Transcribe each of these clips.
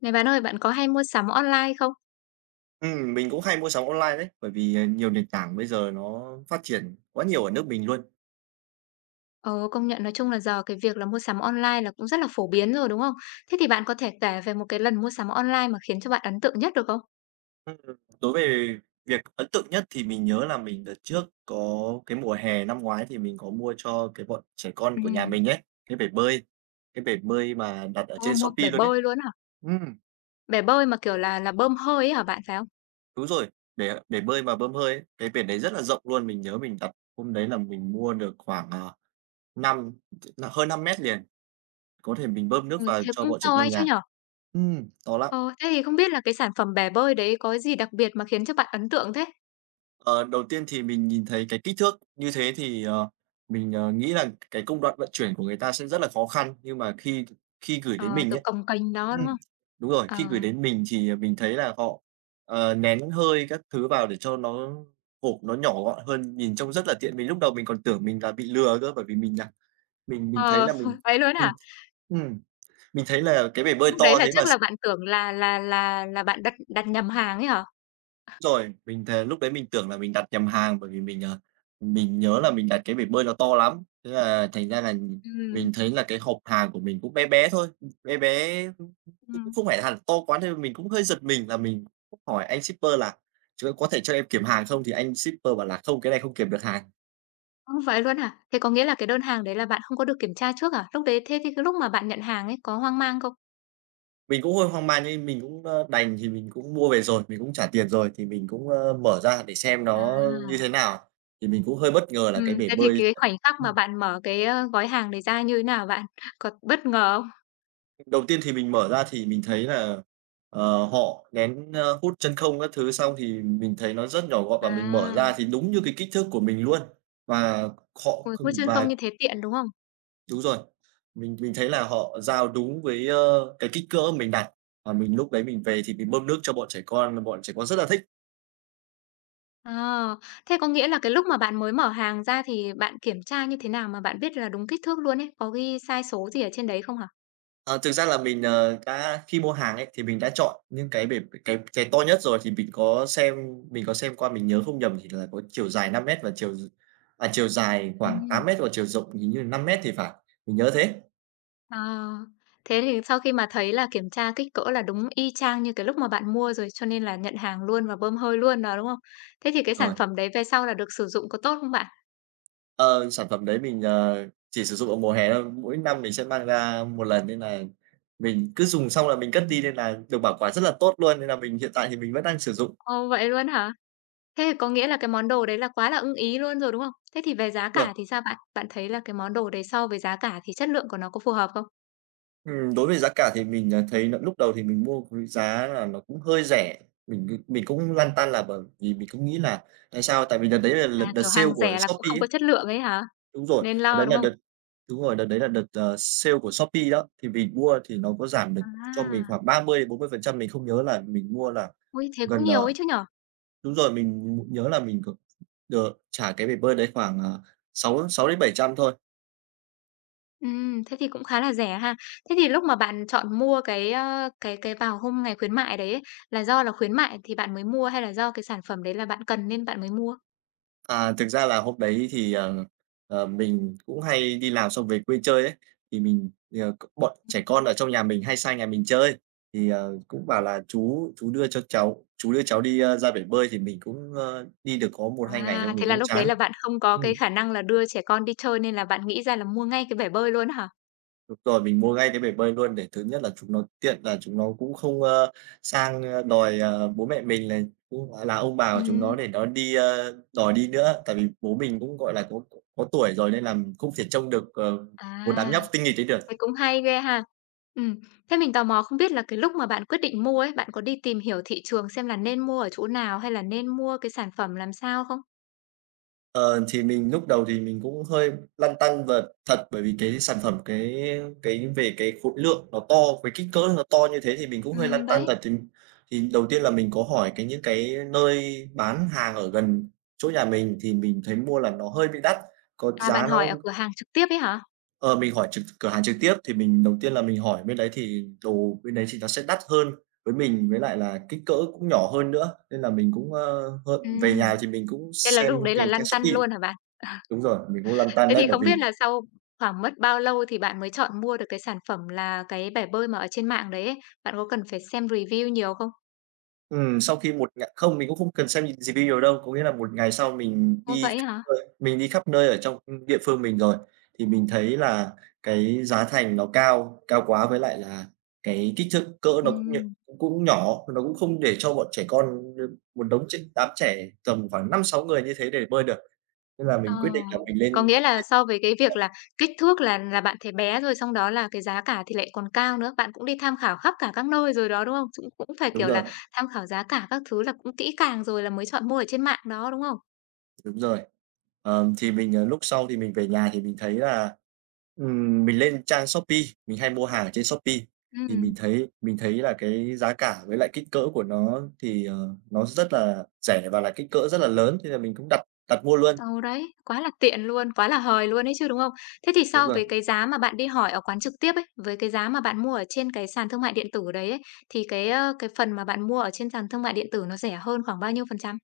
Này bạn ơi, bạn có hay mua sắm online không? Ừm, mình cũng hay mua sắm online đấy, bởi vì, ờ, nhiều nền tảng bây giờ nó phát triển quá nhiều ở nước mình luôn. Ờ, công nhận nói chung là giờ cái việc là mua sắm online là cũng rất là phổ biến rồi, đúng không? Thế thì bạn có thể kể về một cái lần mua sắm online mà khiến cho bạn ấn tượng nhất được không? Ừm, ừm. Đối về việc ấn tượng nhất thì mình nhớ là mình đợt trước có cái mùa hè năm ngoái thì mình có mua cho cái bọn trẻ con của nhà Ừm. mình ấy, cái bể bơi, cái bể bơi mà đặt ở Ô, trên mua Shopee bể luôn ấy. bơi luôn á hả? Ừm. Bể bơi mà kiểu là là bơm hơi ấy hả bạn, phải không? Đúng rồi, bể bể bơi mà bơm hơi ấy, cái bể đấy rất là rộng luôn. Mình nhớ mình đặt hôm đấy là mình mua được khoảng, à, năm hơn 5m liền. Có thể mình bơm nước Ôi, vào thế cho cũng bọn trẻ to ấy con chứ nhà. nhỉ? Ừm, to lắm. Ờ, thế thì không biết là cái sản phẩm bể bơi đấy có cái gì đặc biệt mà khiến cho bạn ấn tượng thế? Ờ, đầu tiên thì mình nhìn thấy cái kích thước như thế thì, ờ, mình, ờ, nghĩ rằng cái công đoạn vận chuyển của người ta sẽ rất là khó khăn. Nhưng mà khi khi gửi đến Ờ, mình kiểu, ấy, cồng kềnh đó, đúng không? ừm, đúng rồi, Ờ. khi gửi đến mình thì mình thấy là họ, ờ, nén hơi các thứ vào để cho nó hộp nó nhỏ gọn hơn, nhìn trông rất là tiện. Vì lúc đầu mình còn tưởng mình là bị lừa cơ, bởi vì là mình là mình mình thấy Ờ, là mình, vậy luôn á ừm, hả? ừm, mình thấy là cái bể bơi Lúc to đấy là thế chắc mà s là bạn tưởng là là là là bạn đặt đặt nhầm hàng ấy hả? Rồi, mình thề lúc đấy mình tưởng là mình đặt nhầm hàng, bởi vì mình, ờ, mình nhớ là mình đặt cái bể bơi nó to lắm. Thế là thành ra là, Ừm. mình thấy là cái hộp hàng của mình cũng bé bé thôi, bé bé cũng Ừm. không phải hẳn to quá nên mình cũng hơi giật mình, và mình cũng hỏi anh shipper là "Ch có thể cho em kiểm hàng không?" Thì anh shipper bảo là "Không, cái này không kiểm được hàng." Ơ, vậy luôn hả? Thế có nghĩa là cái đơn hàng đấy là bạn không có được kiểm tra trước à? Lúc đấy thế thì cái lúc mà bạn nhận hàng ấy có hoang mang không? Mình cũng hơi hoang mang như mình cũng, ơ, đành thì mình cũng mua về rồi, mình cũng trả tiền rồi thì mình cũng, ơ, mở ra để xem nó như À. thế nào. Thì mình cũng hơi bất ngờ là cái Ừm, bể thế thì bơi cái khoảnh khắc mà ừm. bạn mở cái, ơ, gói hàng này ra như nào bạn? Có bất ngờ không? Đầu tiên thì mình mở ra thì mình thấy là, ờ, họ nén, ơ hút chân không các thứ xong thì mình thấy nó rất nhỏ gọn và mình mở ra À. thì đúng như cái kích thước của mình luôn. Và họ Uầy, kh hút chân và không như thế tiện, đúng không? Đúng rồi. Mình mình thấy là họ giao đúng với, ơ, cái kích cỡ mình đặt và mình lúc đấy mình về thì mình bơm nước cho bọn trẻ con, và bọn trẻ con rất là thích. Ờ, thế có nghĩa là cái lúc mà bạn mới mở hàng ra thì bạn kiểm tra như thế nào mà bạn biết là đúng kích thước luôn ấy? Có ghi size số gì ở trên đấy không hả? Ờ, thực ra là mình, ờ, đã khi mua hàng ấy thì mình đã chọn những cái bể bể cái cái to nhất rồi. Thì mình có xem mình có xem qua, mình nhớ không nhầm thì là có chiều dài 5 mét và chiều d à, chiều dài khoảng 8 Ừm. mét và chiều rộng hình như là 5 mét thì phải, mình nhớ thế. Ờ, thế thì sau khi mà thấy là kiểm tra kích cỡ là đúng y chang như cái lúc mà bạn mua rồi, cho nên là nhận hàng luôn và bơm hơi luôn đó, đúng không? Thế thì cái sản Rồi. phẩm đấy về sau là được sử dụng có tốt không bạn? Ờ, sản phẩm đấy mình, ờ, chỉ sử dụng vào mùa hè thôi. Mỗi năm mình sẽ mang ra một lần nên này, mình cứ dùng xong là mình cất Ừm. đi, nên là được bảo quản rất là tốt luôn. Nên là mình hiện tại thì mình vẫn đang sử dụng. Ồ, vậy luôn hả? Thế thì có nghĩa là cái món đồ đấy là quá là ưng ý luôn rồi, đúng không? Thế thì về giá Rồi. cả thì sao bạn? Bạn thấy là cái món đồ đấy so với giá cả thì chất lượng của nó có phù hợp không? Ừm. Đối về giá cả thì mình, à, thấy nà lúc đầu thì mình mua [unintelligible] giá là nó cũng hơi rẻ, mình cứ mình cũng lăn tăn là bởi vì mình cũng nghĩ nà, tại sao? Tại vì đợt đấy là lợt À, đợt kiểu, sale hàng của rẻ là cũng Shopee không có ấy. chất lượng ấy hả? Đúng rồi, Nên đợt lo đấy đúng là không? đợt đúng rồi, đợt đấy là đợt, ờ, sale của Shopee đó. Thì mình mua thì nó có giảm được cho mình À. khoảng 30, 40% mình không nhớ là mình mua là Ôi, thế cũng gần, nhiều ờ ấy chứ nhỉ? đúng rồi, mình nhớ là mình có ờ, trả cái bể bơi đấy khoảng, à, 6, á, 6 đến 700.000 thôi. Ừm, thế thì cũng khá là rẻ ha. Thế thì lúc mà bạn chọn mua cái, ơ, cái cái vào hôm ngày khuyến mại đấy ấy, là do là khuyến mại thì bạn mới mua hay là do cái sản phẩm đấy là bạn cần nên bạn mới mua? À, thực ra là hôm đấy thì, ờ, ờ, mình cũng hay đi làm xong về quê chơi ấy. Thì mình, ờ, c bọn trẻ Ừm. con ở trong nhà mình hay sang nhà mình chơi thì, ờ, cũng bảo là "Chú chú đưa cho cháu chú đưa cháu đi, a, ra bể bơi." Thì mình cũng, ơ, đi được có 1-2 ngày xong À, mình thế là cũng lúc đấy chán. là bạn không có cái Ừm. khả năng là đưa trẻ con đi chơi nên là bạn nghĩ ra là mua ngay cái bể bơi luôn á hả? Đúng rồi, mình mua ngay cái bể bơi luôn, để thứ nhất là chúng nó tiện là chúng nó cũng không, ơ, sang, ờ, đòi, ờ, bố mẹ mình này, cũng là ông bà của chúng nó, Ừm. để nó đi ơ, đòi đi nữa. Tại vì bố mình cũng, gọi là, có có tuổi rồi nên là không thể trông được, ờ, một đám nhóc À. tinh nghịch ấy Vậy được. cũng hay ghê ha! Ừm, thế mình tò mò không biết là cái lúc mà bạn quyết định mua ấy, bạn có đi tìm hiểu thị trường xem là nên mua ở chỗ nào, hay là nên mua cái sản phẩm làm sao không? Ờ, thì mình lúc đầu thì mình cũng hơi lăn tăn vật thật, bởi vì cái sản phẩm cái cái về cái khối lượng nó to, với kích cỡ nó to như thế thì mình cũng hơi lăn Ừm, tăn đấy. thật. Thì thì đầu tiên là mình có hỏi cái những cái nơi bán hàng ở gần chỗ nhà mình thì mình thấy mua là nó hơi bị đắt, có À, giá bạn nó hỏi ở cửa hàng trực tiếp ấy hả? Ờ, mình hỏi trực cửa hàng trực tiếp thì mình đầu tiên là mình hỏi bên đấy thì đồ bên đấy thì nó sẽ đắt hơn với mình, với lại là kích cỡ cũng nhỏ hơn nữa. Nên là mình cũng, ơ, hơn về Ừm. nhà thì mình cũng Thế là xem lúc đấy là cái trang lăn tăn Shopee luôn hả bạn? Ờ. đúng rồi, mình cũng lăn tăn Thế đấy, thì bởi không vì biết là sau khoảng mất bao lâu thì bạn mới chọn mua được cái sản phẩm là cái bể bơi mà ở trên mạng đấy ấy, bạn có cần phải xem review nhiều không? Ừm, sau khi một ngà không mình cũng không cần xem re review đâu, có nghĩa là một ngày sau mình Ô, đi vậy á hả? [unintelligible] nơi mình đi khắp nơi ở trong địa phương mình rồi thì mình thấy là cái giá thành nó cao, cao quá với lại là cái kích thước, cỡ nó cũng nh Ừm. cũng cũng nhỏ, nó cũng không để cho bọn trẻ con đ một đống tr đám trẻ tầm khoảng 5-6 người như thế để bơi được. Nên là Ờ, mình quyết định là mình lên có trên nghĩa là so với cái việc [unintelligible] là kích thước là là bạn thấy bé rồi xong đó là cái giá cả thì lại còn cao nữa. Bạn cũng đi tham khảo khắp cả các nơi rồi đó, đúng không? Dũng cũng phải, Đúng kiểu rồi. là, tham khảo giá cả các thứ là cũng kỹ càng rồi là mới chọn mua ở trên mạng đó, đúng không? Đúng rồi. Ờm, thì mình, ờ, lúc sau thì mình về nhà thì mình thấy là ừm, mình lên trang Shopee, mình hay mua hàng ở trên Shopee, thì mình Ừm. thấy mình thấy là cái giá cả với lại kích cỡ của nó thì, ờ, nó rất là rẻ và là kích cỡ rất là lớn thế là mình cũng đặt đặt mua luôn. Ờ, đấy, quá là tiện luôn, quá là hời luôn ấy chứ, đúng không? Thế thì Đúng so rồi. với cái giá mà bạn đi hỏi ở quán trực tiếp ấy, với cái giá mà bạn mua ở trên cái sàn thương mại điện tử đấy ấy, thì cái, ơ, cái phần mà bạn mua ở trên sàn thương mại điện tử nó rẻ hơn khoảng bao nhiêu phần trăm?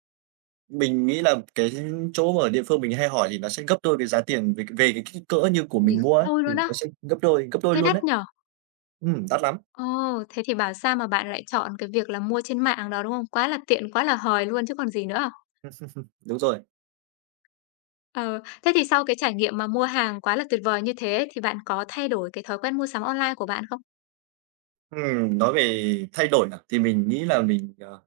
Mình nghĩ là cái chỗ mà ở địa phương mình hay hỏi thì nó sẽ gấp đôi cái giá tiền về về cái kích cỡ như của mình Nhiều, mua ấy, đôi thì luôn á. nó sẽ gấp đôi gấp đôi Thế luôn đắt ấy. nhỉ? Ừm, đắt lắm. Ồ, thế thì bảo sao mà bạn lại chọn cái việc là mua trên mạng đó, đúng không? Quá là tiện, quá là hời luôn chứ còn gì nữa? Đúng rồi. Ờ, thế thì sau cái trải nghiệm mà mua hàng quá là tuyệt vời như thế, thì bạn có thay đổi cái thói quen mua sắm online của bạn không? Ừm, nói về thay đổi là, thì, mình nghĩ là mình, ờ,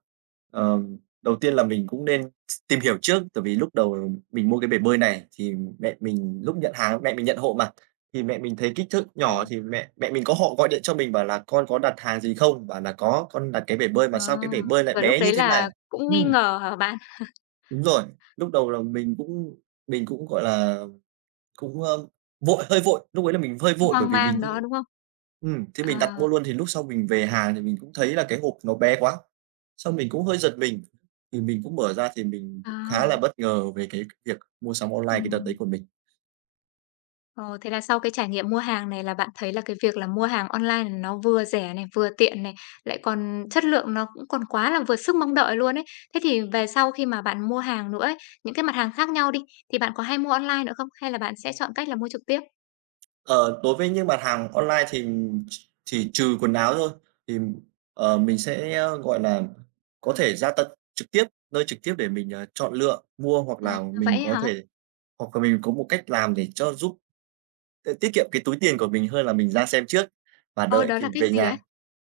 ờ, đầu tiên là mình cũng nên s tìm hiểu trước. Tại vì lúc đầu mình mua cái bể bơi này thì, mẹ mình lúc nhận hàng, mẹ mình nhận hộ mà, thì mẹ mình thấy kích thước nhỏ Ờ. thì mẹ mẹ mình có hộ gọi điện cho mình bảo là: "Con có đặt hàng gì không?" Bảo là: "Có." "Con đặt cái bể bơi mà Ờ. sao cái bể bơi lại Kiểu lúc bé như đấy thế này?" là cũng nghi Ừm. ngờ hả bạn? Đúng rồi. Lúc đầu là mình cũng mình cũng, gọi là, cũng, a, vội, hơi vội. Lúc ấy là mình hơi Cũng vội, bởi hoang vì mình mang đó, cũng đúng không? ừm, thế mình đặt mua À. luôn. Thì lúc sau mình về hàng thì mình cũng thấy là cái hộp nó bé quá, xong mình cũng hơi giật mình. Thì mình cũng mở ra thì mình cũng khá là À. bất ngờ về cái việc mua sắm online cái đợt đấy Ừm. của mình. Ồ, thế là sau cái trải nghiệm mua hàng này là bạn thấy là cái việc là mua hàng online nó vừa rẻ này, vừa tiện này, lại còn chất lượng nó cũng còn quá là vừa sức mong đợi luôn ấy. Thế thì về sau khi mà bạn mua hàng nữa ấy, những cái mặt hàng khác nhau đi, thì bạn có hay mua online nữa không? Hay là bạn sẽ chọn cách là mua trực tiếp? Ờ, đối với những mặt hàng online thì ch chỉ trừ quần áo thôi thì, ờ, mình sẽ, ơ, gọi là, có thể ra tận trực tiếp, nơi trực tiếp để mình, à, chọn lựa, mua hoặc À, là mình vậy á có hả? thể hoặc là mình có một cách làm để cho giúp, ơ, tiết kiệm cái túi tiền của mình hơn là mình ra xem trước và Ôi, đợi đó kịp là cái về gì ấy? nhà.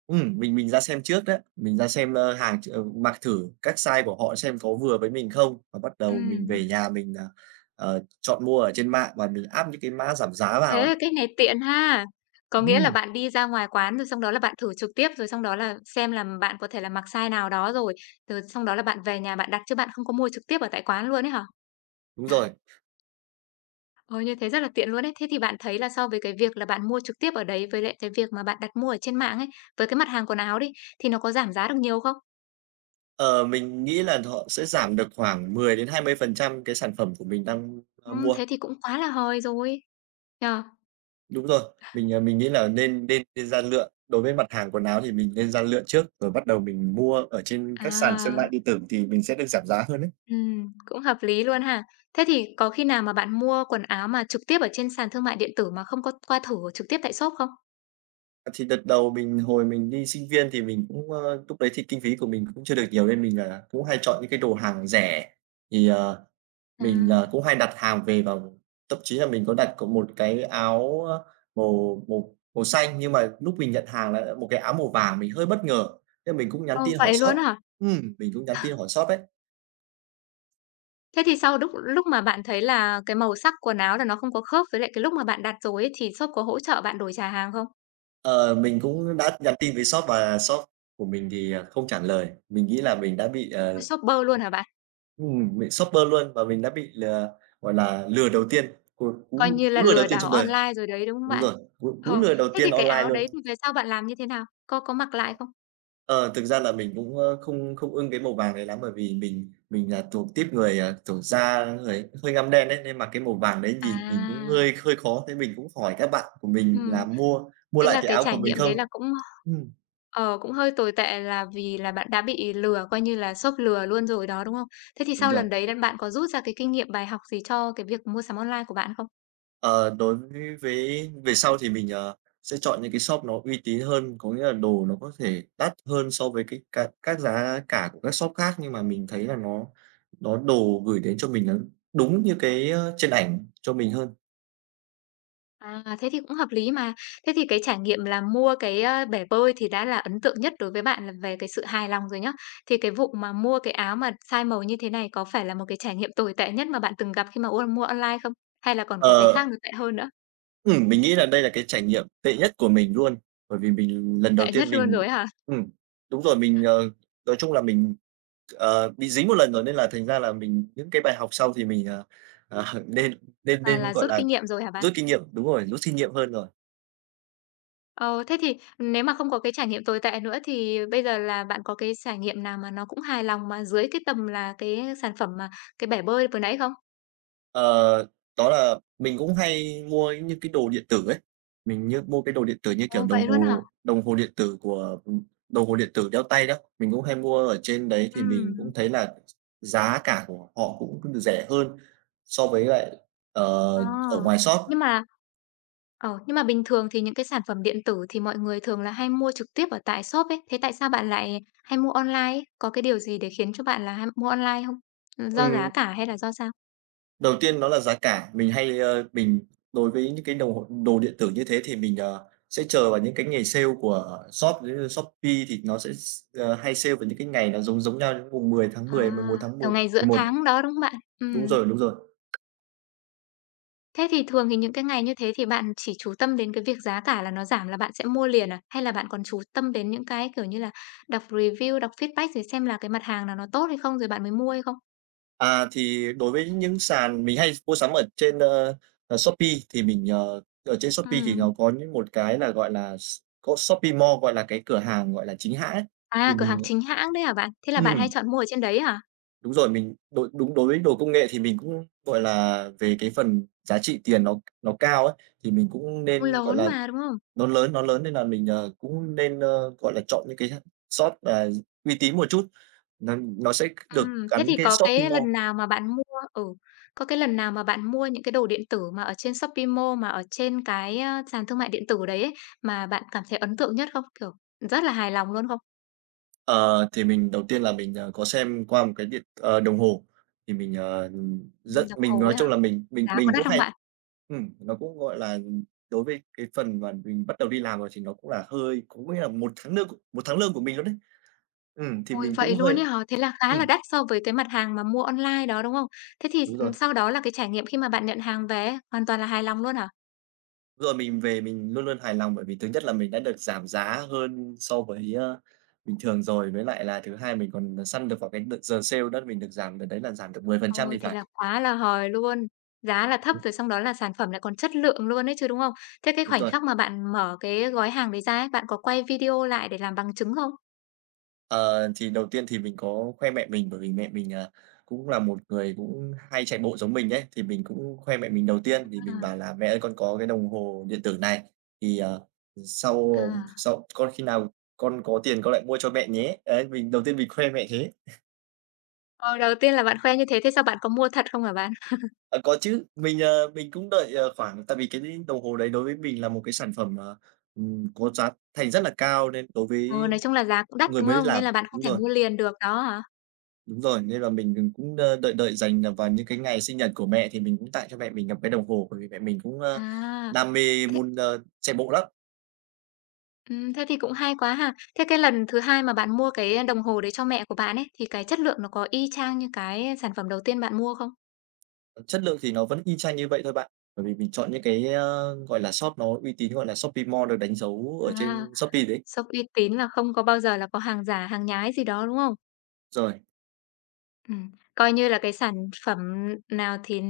Ừm, mình mình ra xem trước đó, mình ra xem, ơ, hàng ch ờ, mặc thử các size của họ xem có vừa với mình không và bắt đầu mình Ừm. về nhà mình nà, ờ, chọn mua ở trên mạng và [unintelligible] áp những cái mã giảm giá vào ấy. Thế, cách này tiện ha. Có nghĩa là Ừm. bạn đi ra ngoài quán rồi xong đó là bạn thử trực tiếp, rồi xong đó là xem là bạn có thể là mặc size nào đó rồi. T xong đó là bạn về nhà bạn đặt chứ bạn không có mua trực tiếp ở tại quán luôn ấy hả? Đúng rồi. Ôi, như thế rất là tiện luôn ấy. Thế thì bạn thấy là so với cái việc là bạn mua trực tiếp ở đấy với lại cái việc mà bạn đặt mua ở trên mạng ấy, với cái mặt hàng quần áo đi, thì nó có giảm giá được nhiều không? Ờ, mình nghĩ là họ sẽ giảm được khoảng 10-20% cái sản phẩm của mình đang, ơ, Ừm, mua. thế thì cũng quá là hời rồi, nhỉ? Đúng rồi. Mình, ờ, mình nghĩ là nên nên nên ra lựa, đối với mặt hàng quần áo thì mình nên ra lựa trước, rồi bắt đầu mình mua ở trên các sàn xương mại À. điện tử thì mình sẽ được giảm giá hơn ấy. Ừm, cũng hợp lý luôn ha. Thế thì có khi nào mà bạn mua quần áo mà trực tiếp ở trên sàn thương mại điện tử mà không có qua thử trực tiếp tại shop không? Ờ, thì đợt đầu mình hồi mình đi sinh viên thì mình cũng, ơ lúc đấy thì kinh phí của mình cũng chưa được nhiều nên mình, ờ, cũng hay chọn những cái đồ hàng rẻ. Thì, ờ, mình, ờ, À. cũng hay đặt hàng về vào thậm chí là mình có đặt có một cái áo á màu màu màu xanh, nhưng mà lúc mình nhận hàng lại là một cái áo màu vàng, mình hơi bất ngờ. Thế là mình cũng nhắn Ơ, tin hỏi vậy shop luôn á hả? ừm, mình cũng nhắn tin hỏi shop ấy. Thế thì sau đúc lúc mà bạn thấy là cái màu sắc quần áo là nó không có khớp với lại cái lúc mà bạn đặt rồi ấy, thì shop có hỗ trợ bạn đổi trả hàng không? Ờ, mình cũng đã nhắn tin với shop và shop của mình thì, ờ, không trả lời, mình nghĩ là mình đã bị Ôi, ờ shop bơ luôn hả bạn? ừm, bị shop bơ luôn và mình đã bị lừa, gọi là lừa đầu tiên, một Coi cú như cú là lừa đầu lừa tiên đảo trong đời. online rồi đấy, đúng không Đúng bạn? rồi, cú cú Ờ. lừa đầu Thế tiên thì cái online áo luôn. đấy thì về sau bạn làm như thế nào? Có có mặc lại không? Ờ, thực ra là mình cũng, ờ, không không ưng cái màu vàng đấy lắm. Bởi vì mình mình là thuộc típ người, ờ, kiểu da, ơ, người cũng hơi ngăm đen ấy, nên mặc cái màu vàng đấy nhìn nhìn cũng À. hơi hơi khó. Thế mình cũng hỏi các bạn của mình là Ừm, mua mua thế lại là cái cái áo của trải mình nghiệm đấy không? là cũng, Ừm. ờ, cũng hơi tồi tệ là vì là bạn đã bị lừa, coi như là shop lừa luôn rồi đó, đúng không? Thế thì Đúng sau rồi. lần đấy là bạn có rút ra cái kinh nghiệm, bài học gì cho cái việc mua sắm online của bạn không? Ờ, đối với vế về sau thì mình, ờ, sẽ chọn những cái shop nó uy tín hơn, có nghĩa là đồ nó có thể đắt hơn so với cái cá các giá cả của các shop khác nhưng mà mình thấy là nó nó đồ gửi đến cho mình nó đúng như cái trên ảnh cho mình hơn. À, thế thì cũng hợp lý mà. Thế thì cái trải nghiệm là mua cái, a, bể bơi thì đã là ấn tượng nhất đối với bạn là về cái sự hài lòng rồi nhá. Thì cái vụ mà mua cái áo mà sai màu như thế này có phải là một cái trải nghiệm tồi tệ nhất mà bạn từng gặp khi mà ua mua online không? Hay là còn có cái khác Ờ. nó tệ hơn nữa? Ừm, mình nghĩ là đây là cái trải nghiệm tệ nhất của mình luôn. Bởi vì mình lần đầu Tệ tiên nhất luôn mình rồi á hả? ừm, đúng rồi, mình, ờ nói chung là mình, ờ, bị dính 1 lần rồi nên là thành ra là mình những cái bài học sau thì mình, à, à, nên nên À, nên, là gọi rút là, kinh nghiệm rồi hả bạn? rút kinh nghiệm đúng rồi, rút kinh nghiệm hơn rồi. Ờ, thế thì nếu mà không có cái trải nghiệm tồi tệ nữa thì bây giờ là bạn có cái trải nghiệm nào mà nó cũng hài lòng, mà dưới cái tầm là cái sản phẩm mà cái bể bơi vừa nãy không? Ờ, đó là mình cũng hay mua những cái đồ điện tử ấy, mình như mua cái đồ điện tử như kiểu Ồ, đồng vậy luôn hả? hồ, đồng hồ điện tử của, ừm đồng hồ điện tử đeo tay đó, mình cũng hay mua ở trên đấy, thì mình cũng Ừm. thấy là giá cả của họ cũng rẻ hơn so với lại, ờ, Ờ, ở ngoài shop. nhưng mà ờ, nhưng mà bình thường thì những cái sản phẩm điện tử thì mọi người thường là hay mua trực tiếp ở tại shop ấy, thế tại sao bạn lại hay mua online? Có cái điều gì để khiến cho bạn là ham mua online hông? Ừm, do giá Ừm. cả hay là do sao? Đầu tiên nó là giá cả. Mình hay, ơ, mình đối với những cái đầu hồ đồ điện tử như thế thì mình, ờ, sẽ chờ vào những cái ngày sale của shop với, ơ, Shopee thì nó sẽ s ờ, hay sale vào những cái ngày nó giống giống nhau, những mùng mười tháng À, Mười, 11 tháng kiểu, Một ngày giữa Mười Một. tháng đó, đúng không bạn? Đúng Ừm. rồi, đúng rồi. Thế thì thường thì những cái ngày như thế thì bạn chỉ chú tâm đến cái việc giá cả là nó giảm là bạn sẽ mua liền à? Hay là bạn còn chú tâm đến những cái, kiểu như là, đọc review, đọc feedback rồi xem là cái mặt hàng nào nó tốt hay không rồi bạn mới mua hay không? À, thì đối với những sàn mình hay mua sắm ở trên, ơ, ờ, Shopee thì mình, ờ ở trên Shopee thì Ừm. nó có những một cái là, gọi là, s có Shopee Mall, gọi là cái cửa hàng, gọi là, chính hãng ấy. Thì À, cửa hàng mình, ờ chính hãng đấy hả bạn? Thế là bạn hay Ừm. chọn mua ở trên đấy hả? Đúng rồi, mình đối đúng đối đồ công nghệ thì mình cũng, gọi là, về cái phần giá trị tiền nó nó cao ấy. Thì mình cũng Ui, nên, gọi lớn là mà, đúng không? nó lớn nó lớn nên là mình, ờ, cũng nên, ơ, gọi là, chọn những cái ha shop, à, gi uy tín một chút. N nó sẽ được Ừm, thế thì gắn cái có Shopping cái Mall. lần nào mà bạn mua ừ, có cái lần nào mà bạn mua những cái đồ điện tử mà ở trên Shopee Mall mà ở trên cái, a, sàn thương mại điện tử đấy ấy, mà bạn cảm thấy ấn tượng nhất không? Kiểu, ừm, rất là hài lòng luôn không? Ờ, thì mình đầu tiên là mình, ờ, có xem qua một cái điện ờ, đồng hồ thì mình, ờ, Ừm, rất đồng mình hồ nói ấy hả? chung là mình mình Giá có mình đắt cũng không hay bạn? ừm, nó cũng gọi là, ừm, đối với cái phần mà mình bắt đầu đi làm rồi thì nó cũng là hơi cũng có nghĩa là 1 tháng nương c 1 tháng lương của mình luôn đấy. Ừm, thì Ôi, mình vậy cũng hơi luôn ấy hả? Thế là khá là ừm. đắt so với cái mặt hàng mà mua online đó, đúng không? Thế thì Đúng s rồi. ừm, sau đó là cái trải nghiệm khi mà bạn nhận hàng về ấy hoàn toàn là hài lòng luôn hả? Rồi mình về mình luôn luôn hài lòng bởi vì thứ nhất là mình đã được giảm giá hơn so với, a, bình thường rồi, với lại là thứ hai mình còn săn được vào cái đợt giờ sale đó là mình được giảm đợt đấy là giảm được 10% thì Ôi, thế là phải. quá là hời luôn! Giá là thấp Ừm. rồi xong đó là sản phẩm lại còn chất lượng luôn ấy chứ, đúng không? Thế cái Đúng khoảnh rồi. khắc mà bạn mở cái gói hàng đấy ra ấy, bạn có quay video lại để làm bằng chứng không? Ờ, thì đầu tiên thì mình có khoe mẹ mình bởi vì mẹ mình, à, cũng là một người cũng hay chạy bộ giống mình ấy, thì mình cũng khoe mẹ mình đầu tiên thì mình bảo À. là "Mẹ ơi, con có cái đồng hồ điện tử này thì, ờ, ừ, sau, ờm, À. sau con khi nào con có tiền con lại mua cho mẹ nhé." Đấy, mình đầu tiên mình khoe mẹ thế. Ờ, đầu tiên là bạn khoe như thế, thế sau bạn có mua thật không hả bạn? À, có chứ, mình, ờ, mình cũng đợi, ờ, khoảng tại vì cái [unintelligible] đồng hồ đấy đối với mình là một cái sản phẩm, ờ, ừm, có giá thành rất là cao nên đối với, Ừ, ơ, nói chung là giá cũng đắt, người đúng mới đi không? làm Nên là bạn không đúng thể rồi. mua liền được đó hả? Đúng rồi, nên là mình, ờ, cũng, ơ, đợi đợi dành, ờ, vào những cái ngày sinh nhật của mẹ thì mình cũng tặng cho mẹ mình gặp cái đồng hồ, bởi vì mẹ mình cũng, ơ, À, đam mê thế muôn, ơ, chạy bộ lắm. Ừm, thế thì cũng hay quá ha. Thế cái lần thứ 2 mà bạn mua cái đồng hồ đấy cho mẹ của bạn ấy, thì cái chất lượng nó có y chang như cái sản phẩm đầu tiên bạn mua không? Ờ, chất lượng thì nó vẫn y chang như vậy thôi bạn, bởi vì mình chọn những cái, ơ, gọi là, shop nó uy tín, gọi là, Shopee Mall được đánh dấu ở À, trên Shopee đấy. shop uy tín là không có bao giờ là có hàng giả, hàng nhái gì đó, đúng không? Rồi. Ừm, coi như là cái sản phẩm n nào thì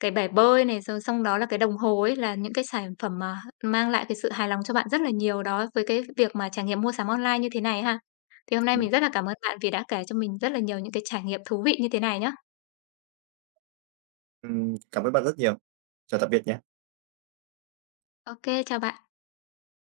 cái bể bơi này, rồi xong đó là cái đồng hồ ấy là những cái sản phẩm mà h mang lại cái sự hài lòng cho bạn rất là nhiều đó, với cái việc mà trải nghiệm mua sắm online như thế này ha. Thì hôm nay Ừm. mình rất là cảm ơn bạn vì đã kể cho mình rất là nhiều những cái trải nghiệm thú vị như thế này nhá. Ừm, cảm ơn bạn rất nhiều. Chào tạm biệt nhé. Ô kê, chào bạn.